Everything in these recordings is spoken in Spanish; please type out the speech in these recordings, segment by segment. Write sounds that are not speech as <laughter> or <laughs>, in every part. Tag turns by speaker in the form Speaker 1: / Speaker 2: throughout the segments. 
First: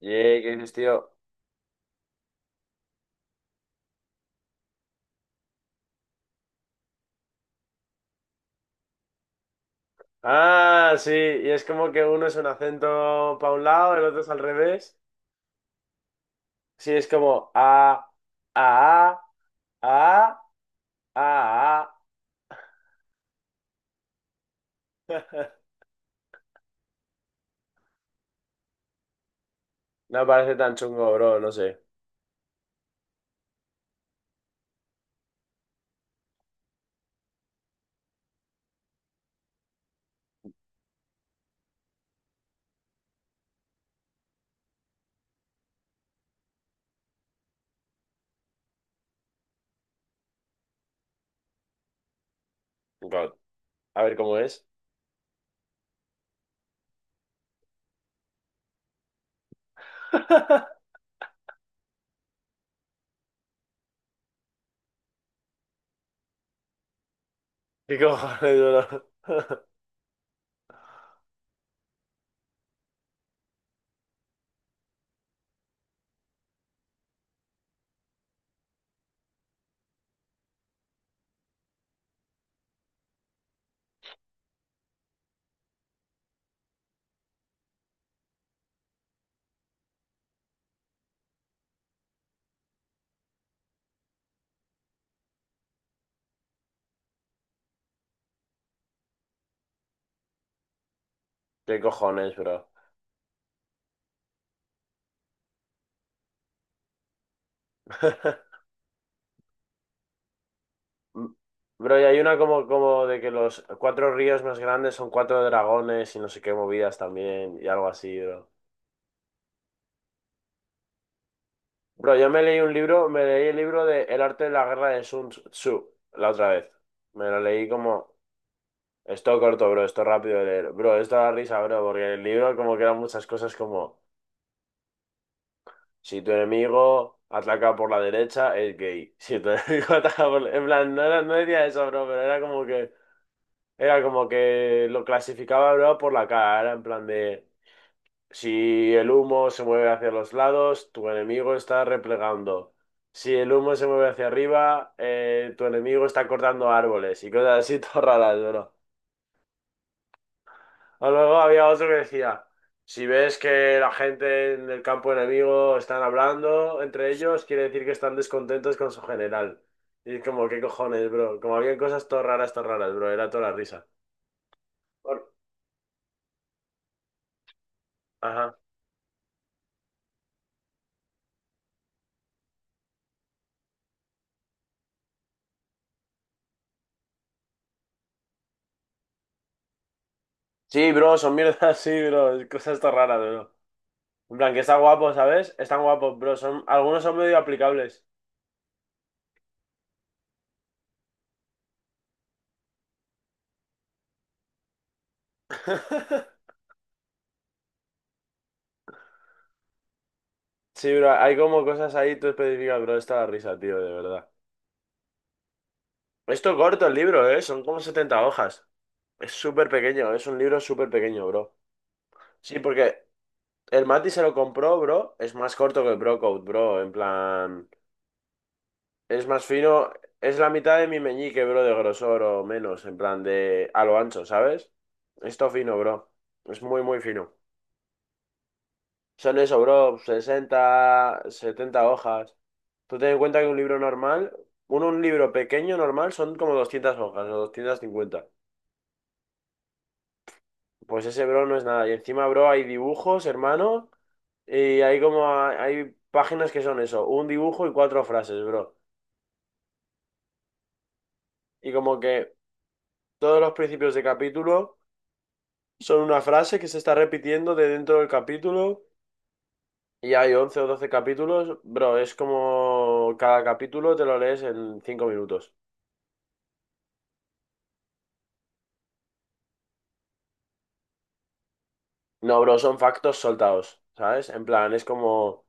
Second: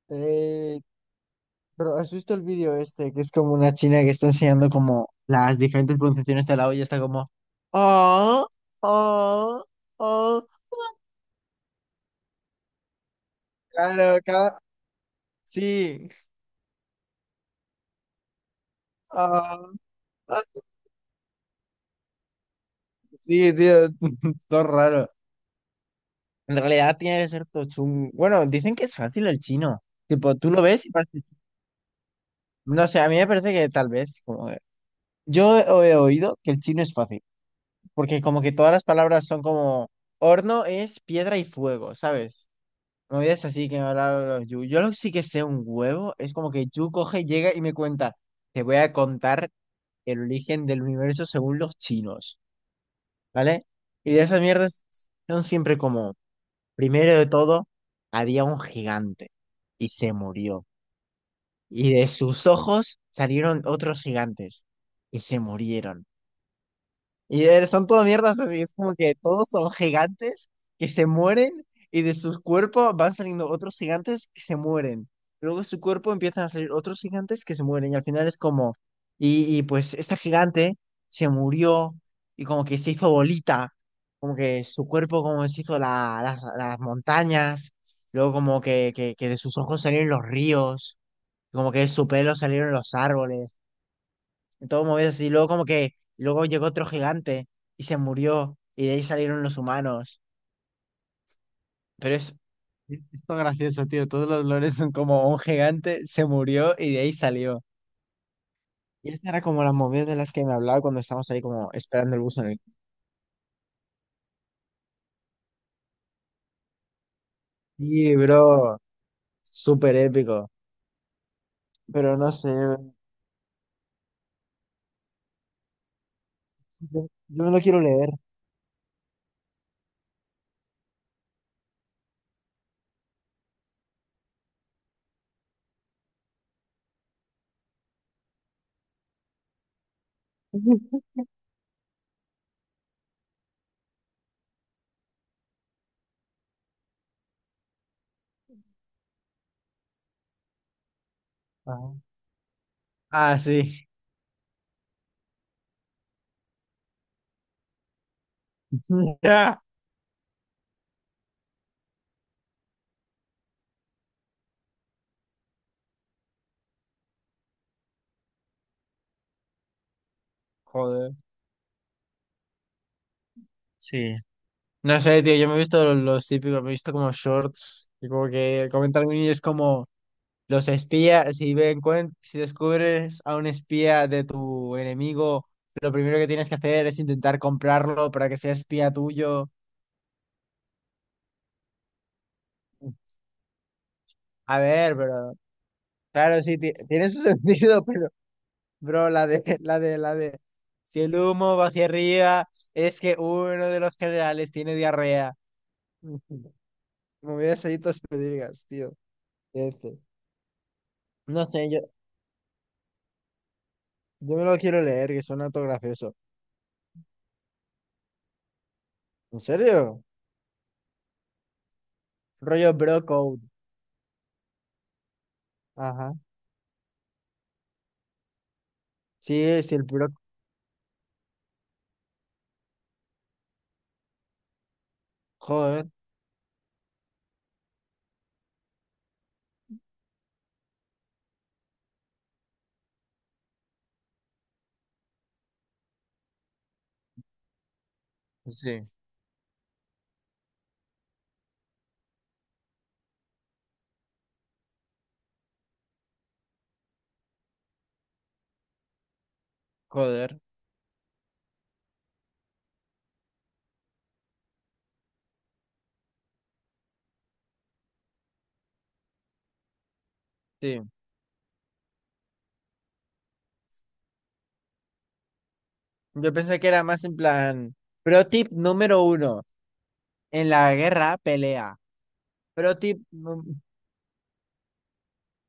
Speaker 1: Y ¿qué dices,
Speaker 2: Eh,
Speaker 1: tío?
Speaker 2: pero ¿has visto el vídeo este? Que es como una china que está enseñando como las diferentes pronunciaciones de la O y está como... Oh, oh, oh.
Speaker 1: Ah, sí, y es como que uno es un acento para un lado, el
Speaker 2: Claro,
Speaker 1: otro es al
Speaker 2: cada...
Speaker 1: revés.
Speaker 2: Sí.
Speaker 1: Sí, es como a,
Speaker 2: Ah,
Speaker 1: a,
Speaker 2: ah,
Speaker 1: a.
Speaker 2: sí, tío. <laughs> Todo raro.
Speaker 1: <laughs>
Speaker 2: En realidad tiene que ser todo chungo. Bueno, dicen que es fácil el chino.
Speaker 1: No me
Speaker 2: Tipo, tú
Speaker 1: parece
Speaker 2: lo
Speaker 1: tan
Speaker 2: ves y
Speaker 1: chungo,
Speaker 2: parece...
Speaker 1: bro, no sé.
Speaker 2: No sé, a mí me parece que tal vez... Como... Yo he oído que el chino es fácil, porque como que todas las palabras son como horno es piedra y fuego, ¿sabes? Movidas así que me hablaba Yu. Yo lo que sí que sé un huevo es como que Yu coge, llega y me cuenta, te voy a contar el origen del universo según los chinos,
Speaker 1: God.
Speaker 2: ¿vale?
Speaker 1: A
Speaker 2: Y
Speaker 1: ver
Speaker 2: de
Speaker 1: cómo
Speaker 2: esas
Speaker 1: es.
Speaker 2: mierdas son siempre como, primero de todo, había un gigante y se murió.
Speaker 1: <laughs>
Speaker 2: Y de sus ojos salieron otros gigantes y se murieron. Y son
Speaker 1: ¿Qué
Speaker 2: todo mierdas
Speaker 1: cojones,
Speaker 2: así, es como
Speaker 1: bro?
Speaker 2: que todos
Speaker 1: <laughs>
Speaker 2: son gigantes que se mueren y de sus cuerpos van saliendo otros gigantes que se mueren. Luego de su cuerpo empiezan a salir otros gigantes que se mueren y al final es como, y pues esta gigante se murió y como que se hizo bolita, como que su cuerpo como se hizo las montañas, luego como que de sus ojos salieron los ríos, como que de su pelo salieron los árboles, todo movido así. Luego como que, luego llegó otro gigante y se murió y de ahí salieron los humanos.
Speaker 1: ¿Qué
Speaker 2: Pero
Speaker 1: cojones,
Speaker 2: es
Speaker 1: bro?
Speaker 2: esto gracioso, tío. Todos los lores son como un gigante se murió y de ahí salió.
Speaker 1: <laughs>
Speaker 2: Y esta era como la movida de las que me hablaba cuando estábamos ahí como
Speaker 1: Bro, y
Speaker 2: esperando
Speaker 1: hay
Speaker 2: el
Speaker 1: una
Speaker 2: bus en el...
Speaker 1: como de que los cuatro ríos más grandes son cuatro dragones y no sé qué movidas también y algo
Speaker 2: Sí,
Speaker 1: así, bro.
Speaker 2: bro, súper épico.
Speaker 1: Bro,
Speaker 2: Pero
Speaker 1: yo
Speaker 2: no
Speaker 1: me
Speaker 2: sé,
Speaker 1: leí un libro, me leí el libro de El arte de la guerra de Sun Tzu la otra vez.
Speaker 2: yo,
Speaker 1: Me lo
Speaker 2: yo me lo
Speaker 1: leí
Speaker 2: quiero leer.
Speaker 1: como esto corto, bro, esto rápido de leer. Bro, esto da risa, bro, porque en el libro como que eran muchas cosas como, si tu enemigo ataca por la derecha, es gay. Si tu <laughs> enemigo ataca por en plan, no, no decía eso, bro, pero era como que era como que lo clasificaba, bro, por la cara. Era en plan de... Si el humo se mueve hacia los lados, tu enemigo está
Speaker 2: Ajá.
Speaker 1: replegando. Si
Speaker 2: Ah,
Speaker 1: el humo se
Speaker 2: sí.
Speaker 1: mueve hacia arriba, tu enemigo está cortando árboles y cosas así <laughs> todas raras, bro.
Speaker 2: <laughs>
Speaker 1: O luego había otro que decía, si ves que la gente en el campo enemigo están hablando entre ellos, quiere decir que están descontentos con su general. Y es como, ¿qué cojones,
Speaker 2: Joder.
Speaker 1: bro? Como había cosas todas raras, bro. Era toda la risa.
Speaker 2: Sí. No sé,
Speaker 1: Por-
Speaker 2: tío, yo me he visto los típicos, me he visto como shorts, y como
Speaker 1: Ajá.
Speaker 2: que comentan y es como, los espías, si ven, si descubres a un espía de tu enemigo, lo primero que tienes que hacer es intentar comprarlo para que sea espía tuyo.
Speaker 1: Sí, bro, son mierdas, <laughs> sí, bro. Cosas todas raras, bro. En plan,
Speaker 2: A
Speaker 1: que está
Speaker 2: ver,
Speaker 1: guapo,
Speaker 2: pero
Speaker 1: ¿sabes? Están guapos, bro.
Speaker 2: claro, sí,
Speaker 1: Son, algunos
Speaker 2: tiene
Speaker 1: son
Speaker 2: su <laughs>
Speaker 1: medio
Speaker 2: sentido,
Speaker 1: aplicables.
Speaker 2: pero, bro, la de, si el humo va hacia arriba, es que uno de los generales tiene diarrea.
Speaker 1: <laughs>
Speaker 2: <laughs> Me hubieras ahí tus pedigas, tío. Este.
Speaker 1: Sí, bro, hay
Speaker 2: No
Speaker 1: como
Speaker 2: sé, yo,
Speaker 1: cosas ahí tú específicas, bro. Esta da risa, tío, de verdad.
Speaker 2: yo me lo quiero leer, que suena todo gracioso.
Speaker 1: Esto corto el libro, ¿eh? Son como 70 hojas. Es
Speaker 2: ¿En
Speaker 1: súper
Speaker 2: serio?
Speaker 1: pequeño, es un libro súper pequeño, bro. Sí,
Speaker 2: Rollo bro
Speaker 1: porque
Speaker 2: code.
Speaker 1: el Mati se lo compró, bro. Es más corto que el
Speaker 2: Ajá.
Speaker 1: Brocode, bro. En plan, es
Speaker 2: Sí,
Speaker 1: más
Speaker 2: es el
Speaker 1: fino.
Speaker 2: Brock.
Speaker 1: Es la mitad de mi meñique, bro, de grosor o menos. En plan, de a lo ancho, ¿sabes? Esto fino,
Speaker 2: Joder,
Speaker 1: bro. Es muy, muy fino. Son sea, le sobró 60, 70 hojas. Tú ten en cuenta que un libro normal, un libro pequeño normal, son como 200 hojas o 250.
Speaker 2: sí.
Speaker 1: Pues ese, bro, no es nada. Y encima, bro, hay dibujos, hermano, y hay como, hay páginas que son eso, un dibujo y cuatro frases, bro.
Speaker 2: joder.
Speaker 1: Y como que todos los principios de capítulo son una frase que se está repitiendo de dentro del capítulo. Y hay 11 o 12
Speaker 2: Sí.
Speaker 1: capítulos, bro, es como cada capítulo te lo lees en 5 minutos.
Speaker 2: Yo pensé que era más en plan. Pro tip número uno. En la guerra, pelea.
Speaker 1: No, bro,
Speaker 2: Pro
Speaker 1: son
Speaker 2: tip
Speaker 1: factos soltados, ¿sabes? En plan, es como,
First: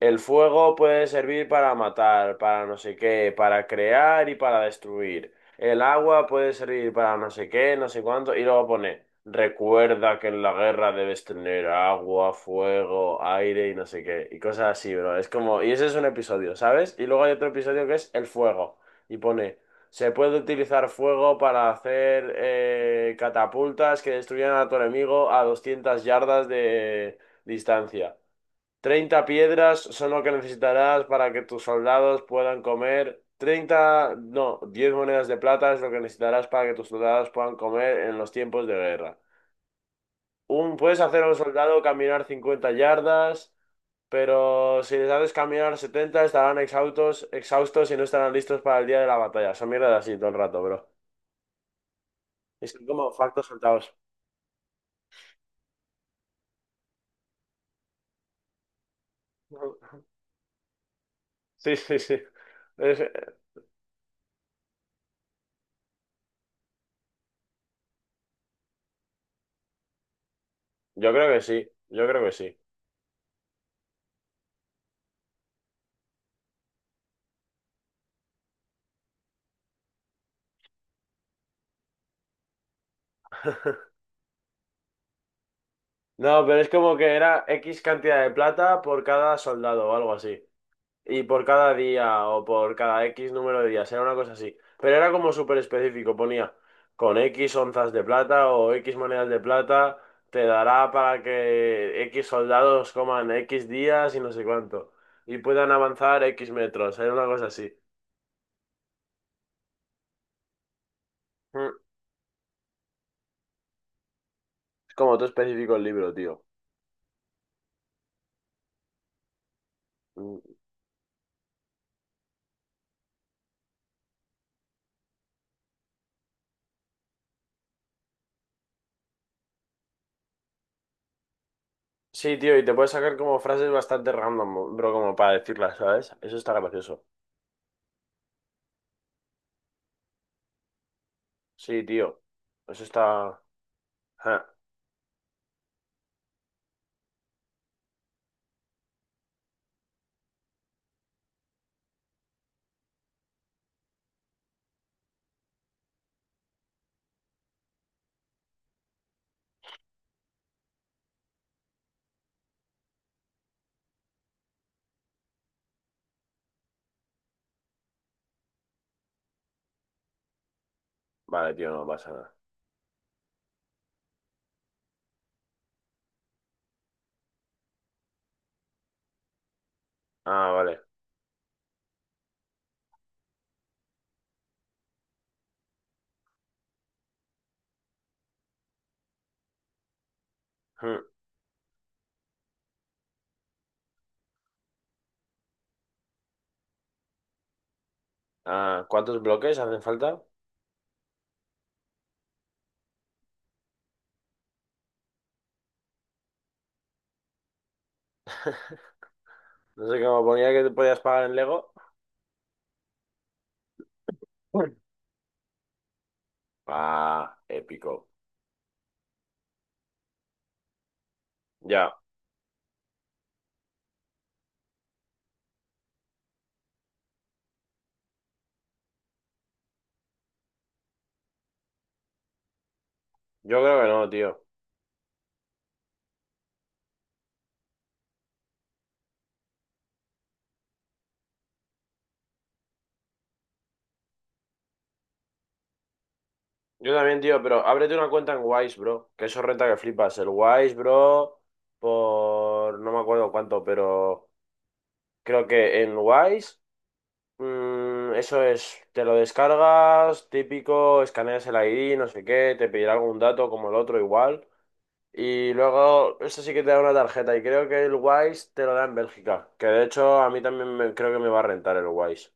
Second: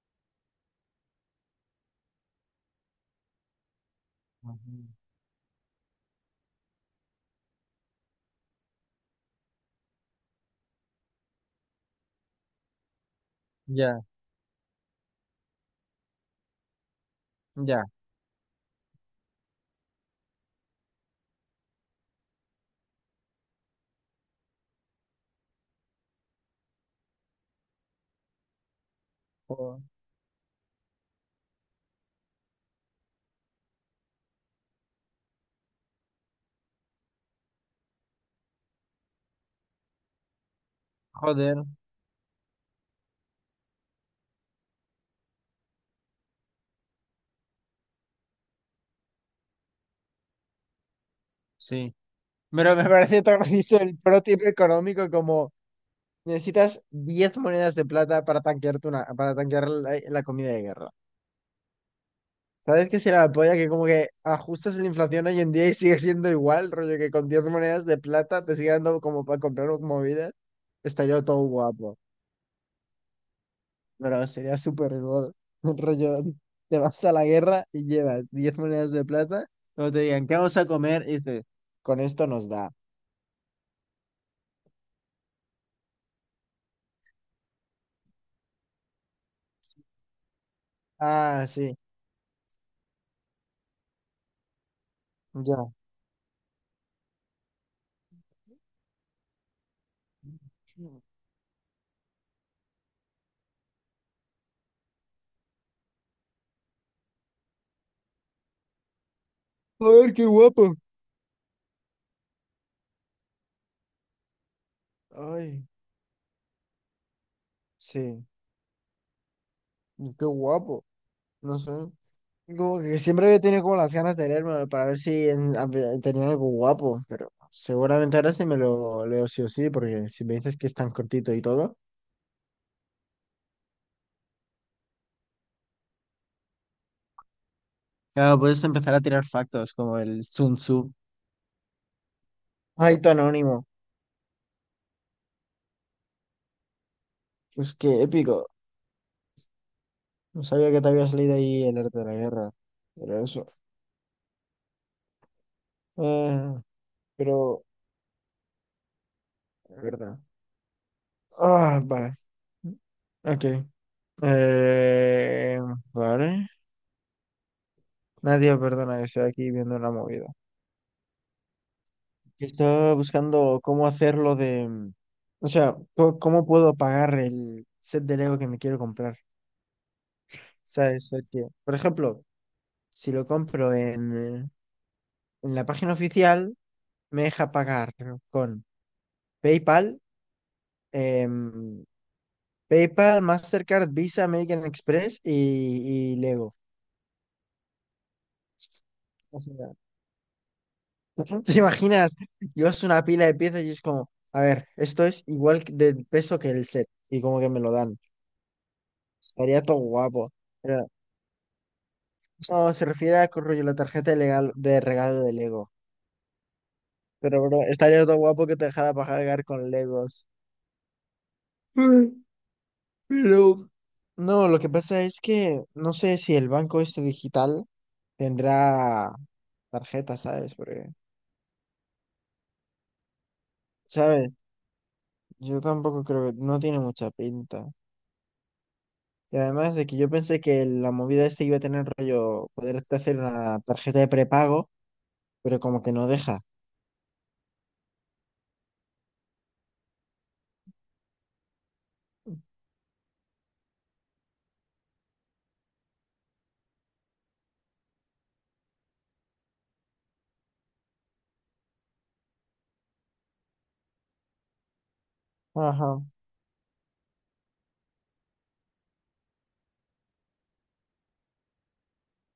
Speaker 1: el fuego puede servir para matar, para no sé qué, para crear y para
Speaker 2: ujú.
Speaker 1: destruir. El agua puede servir para no sé qué, no sé cuánto. Y luego pone, recuerda que en la guerra debes tener agua, fuego, aire y no sé
Speaker 2: Ya,
Speaker 1: qué. Y cosas así, bro. Es como, y ese es un episodio, ¿sabes? Y luego hay otro episodio
Speaker 2: ya.
Speaker 1: que es el fuego. Y pone, se puede utilizar fuego para hacer catapultas que destruyan a tu enemigo a 200 yardas de distancia. 30 piedras
Speaker 2: jo-
Speaker 1: son lo que necesitarás para que tus soldados puedan comer. 30, no, 10 monedas de plata es lo que necesitarás para que tus soldados puedan comer en los tiempos de guerra. Un, puedes hacer a un
Speaker 2: Joder,
Speaker 1: soldado caminar 50 yardas, pero si les haces caminar 70 estarán exhaustos, exhaustos y no estarán listos para el día de la batalla. Son mierdas así todo el rato, bro.
Speaker 2: sí.
Speaker 1: Y
Speaker 2: Pero me
Speaker 1: son
Speaker 2: <laughs>
Speaker 1: como
Speaker 2: parece tan
Speaker 1: factos
Speaker 2: gracioso
Speaker 1: soldados.
Speaker 2: el pro tip económico como, necesitas 10 monedas de plata para tanquearte una, para tanquear la
Speaker 1: <laughs>
Speaker 2: la comida de guerra.
Speaker 1: Sí, sí, sí.
Speaker 2: ¿Sabes qué
Speaker 1: Es-
Speaker 2: será la polla? Que como que ajustas la inflación hoy en día y sigue siendo igual, rollo que con 10 monedas de plata te sigue dando como para comprar movidas.
Speaker 1: yo
Speaker 2: Estaría
Speaker 1: creo
Speaker 2: todo
Speaker 1: que sí,
Speaker 2: guapo,
Speaker 1: yo creo que sí.
Speaker 2: pero sería súper god. <laughs> Un Rollo, te vas a la guerra y llevas 10 monedas de plata, luego te digan, ¿qué vamos a comer? Y dices, con esto nos da.
Speaker 1: <laughs> No, pero es como que era X cantidad de plata por cada soldado o algo así. Y por
Speaker 2: Ah,
Speaker 1: cada
Speaker 2: sí,
Speaker 1: día o por cada X número de días, era una cosa así. Pero era como súper
Speaker 2: ya.
Speaker 1: específico, ponía con X onzas de plata o X monedas de plata, te dará para que X soldados coman X días y no sé cuánto. Y puedan avanzar X metros, era una cosa así.
Speaker 2: A ver, qué guapo.
Speaker 1: Mm, Es como todo
Speaker 2: Ay,
Speaker 1: específico el libro, tío.
Speaker 2: sí, qué
Speaker 1: Mm,
Speaker 2: guapo. No sé. Como que siempre había tenido como las ganas de leérmelo para ver si a tenía algo guapo, pero seguramente ahora sí me lo leo sí o sí, porque si me dices que es tan cortito y todo.
Speaker 1: Sí, tío, y te puedes sacar como frases bastante random, bro, como para decirlas, ¿sabes? Eso está gracioso.
Speaker 2: Claro, puedes empezar a tirar factos como el Sun Tzu.
Speaker 1: Sí, tío. Eso
Speaker 2: Ay, tu
Speaker 1: está.
Speaker 2: anónimo.
Speaker 1: Ah,
Speaker 2: Pues qué épico. No sabía que te habías leído ahí el arte de la guerra. Pero eso. Eh, pero, es verdad. Ah, vale. Ok. Eh, vale. Nadie, perdona, que estoy aquí viendo una movida,
Speaker 1: vale, tío, no pasa nada.
Speaker 2: que estaba buscando cómo hacerlo de, o sea, cómo puedo pagar el set de Lego que me quiero comprar.
Speaker 1: Ah, vale.
Speaker 2: ¿Sabes? El que, por ejemplo, si lo compro eh, en la página oficial, me deja pagar con PayPal,
Speaker 1: Hmm.
Speaker 2: em, PayPal, Mastercard, Visa, American Express y Lego.
Speaker 1: Ah, ¿cuántos
Speaker 2: O
Speaker 1: bloques
Speaker 2: sea,
Speaker 1: hacen falta?
Speaker 2: <laughs> ¿te imaginas? Llevas una pila de piezas y es como, a ver, esto es igual de peso que el set y como que me lo dan.
Speaker 1: <laughs>
Speaker 2: Estaría todo
Speaker 1: No sé cómo
Speaker 2: guapo.
Speaker 1: ponía que te podías pagar en Lego.
Speaker 2: No, se refiere a que rollo la tarjeta de, legal,
Speaker 1: Hmm.
Speaker 2: de regalo de Lego.
Speaker 1: Ah,
Speaker 2: Pero, bro, estaría
Speaker 1: épico.
Speaker 2: todo guapo que te dejara pagar con Legos.
Speaker 1: Ya,
Speaker 2: Mm, Pero, no, lo que pasa es que no sé si el banco este digital tendrá tarjeta, ¿sabes? Porque,
Speaker 1: yo creo que no,
Speaker 2: ¿sabes?
Speaker 1: tío.
Speaker 2: Yo tampoco creo, que no tiene mucha pinta. Y además de que yo pensé que la movida este iba a tener rollo, poderte hacer una tarjeta de prepago, pero como que no deja.
Speaker 1: Yo también, tío, pero ábrete una cuenta en Wise, bro. Que eso renta que flipas. El Wise, bro, por... No me acuerdo cuánto, pero creo que en Wise. Eso es, te lo descargas, típico, escaneas el ID, no sé qué, te pedirá algún dato como el otro igual. Y
Speaker 2: Ajá,
Speaker 1: luego, eso sí que te da una tarjeta y creo que el Wise te lo da en Bélgica, que de hecho a mí también creo que me va a rentar el Wise.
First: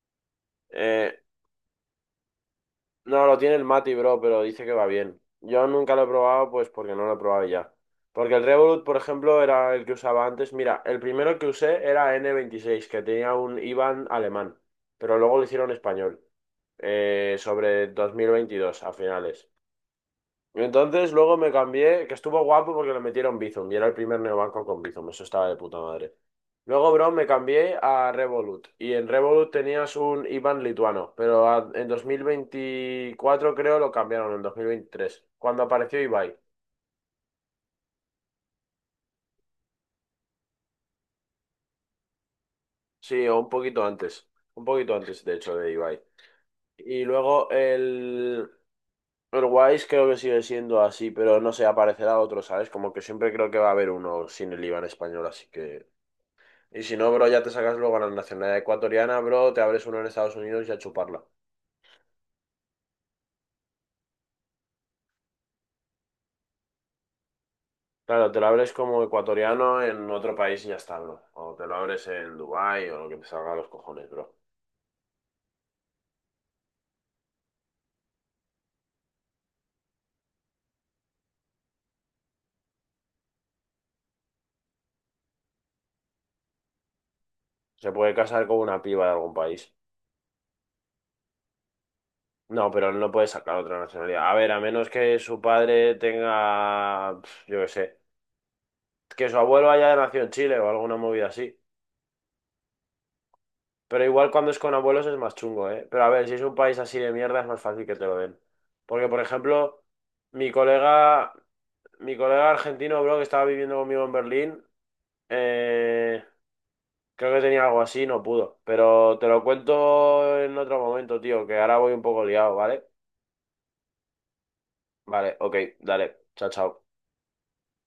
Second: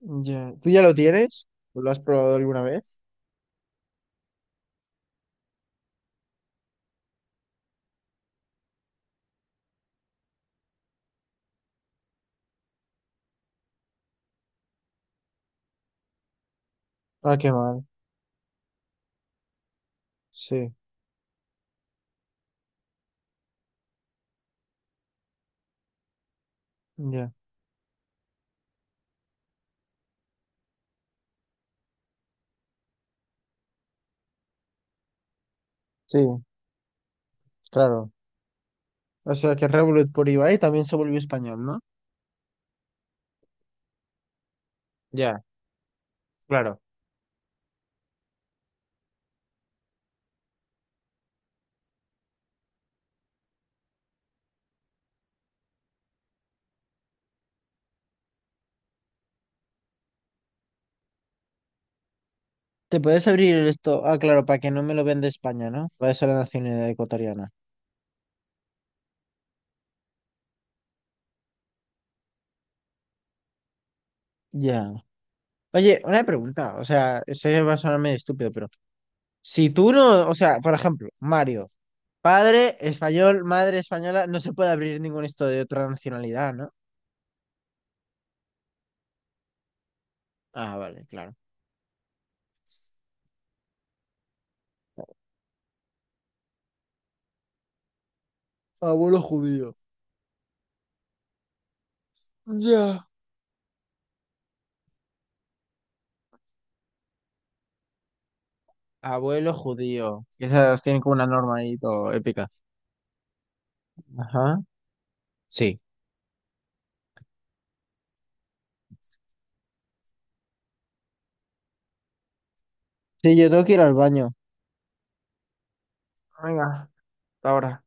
Speaker 2: ya. ¿Tú ya lo
Speaker 1: Eh,
Speaker 2: tienes? ¿Lo has probado alguna vez?
Speaker 1: no, lo tiene el Mati, bro, pero dice que va bien. Yo nunca lo he probado, pues porque no lo he probado ya. Porque el Revolut, por ejemplo, era el que usaba antes. Mira, el primero que usé era N26, que tenía un IBAN alemán, pero luego lo hicieron español.
Speaker 2: Ah, qué mal.
Speaker 1: Sobre 2022 a finales. Y
Speaker 2: Sí,
Speaker 1: entonces luego me cambié, que estuvo guapo porque le metieron Bizum y era el primer neobanco con Bizum, eso estaba de puta madre. Luego, bro, me
Speaker 2: ya.
Speaker 1: cambié a Revolut y en Revolut tenías un IBAN lituano, pero en 2024 creo lo cambiaron, en 2023, cuando apareció
Speaker 2: Sí,
Speaker 1: Ibai.
Speaker 2: claro. O sea que Revolut por Ibai también se volvió español, ¿no?
Speaker 1: Sí, o un poquito antes de
Speaker 2: Ya,
Speaker 1: hecho de Ibai.
Speaker 2: claro.
Speaker 1: Y luego el, Uruguay creo que sigue siendo así, pero no sé, aparecerá otro, ¿sabes? Como que siempre creo que va a haber uno sin el IVA en español, así que... Y si no, bro, ya te sacas luego la nacionalidad ecuatoriana, bro, te abres uno en Estados Unidos y a chuparla.
Speaker 2: ¿Te puedes abrir esto? Ah, claro, para que no me lo venda España, ¿no? Va a ser la nacionalidad ecuatoriana.
Speaker 1: Claro, te lo abres como ecuatoriano en otro país y ya está, bro. O te lo abres en Dubái o lo que te salga a los cojones, bro.
Speaker 2: Ya. Oye, una pregunta. O sea, esto ya va a sonar medio estúpido, pero si tú no, o sea, por ejemplo, Mario, padre español, madre española, no se puede abrir ningún esto de otra nacionalidad, ¿no?
Speaker 1: Se puede casar con una piba de algún país.
Speaker 2: Ah, vale, claro.
Speaker 1: No, pero no puede sacar otra nacionalidad. A ver, a menos que su padre tenga, pf, yo qué sé,
Speaker 2: Abuelo
Speaker 1: que su abuelo
Speaker 2: judío.
Speaker 1: haya nacido en Chile o alguna movida así.
Speaker 2: Ya.
Speaker 1: Pero igual cuando es con abuelos es más chungo, ¿eh? Pero a ver, si es un país así de mierda es más fácil que te lo den. Porque, por
Speaker 2: Abuelo
Speaker 1: ejemplo,
Speaker 2: judío.
Speaker 1: mi
Speaker 2: Esas tienen como una
Speaker 1: colega,
Speaker 2: norma ahí todo
Speaker 1: mi colega
Speaker 2: épica.
Speaker 1: argentino, bro, que estaba viviendo conmigo en
Speaker 2: Ajá.
Speaker 1: Berlín,
Speaker 2: Sí.
Speaker 1: eh, creo que tenía algo así, no pudo. Pero te lo cuento en otro momento, tío, que ahora voy un poco liado, ¿vale?
Speaker 2: Sí, yo tengo que ir al baño.
Speaker 1: Vale, ok, dale, chao, chao.
Speaker 2: Venga, hasta ahora.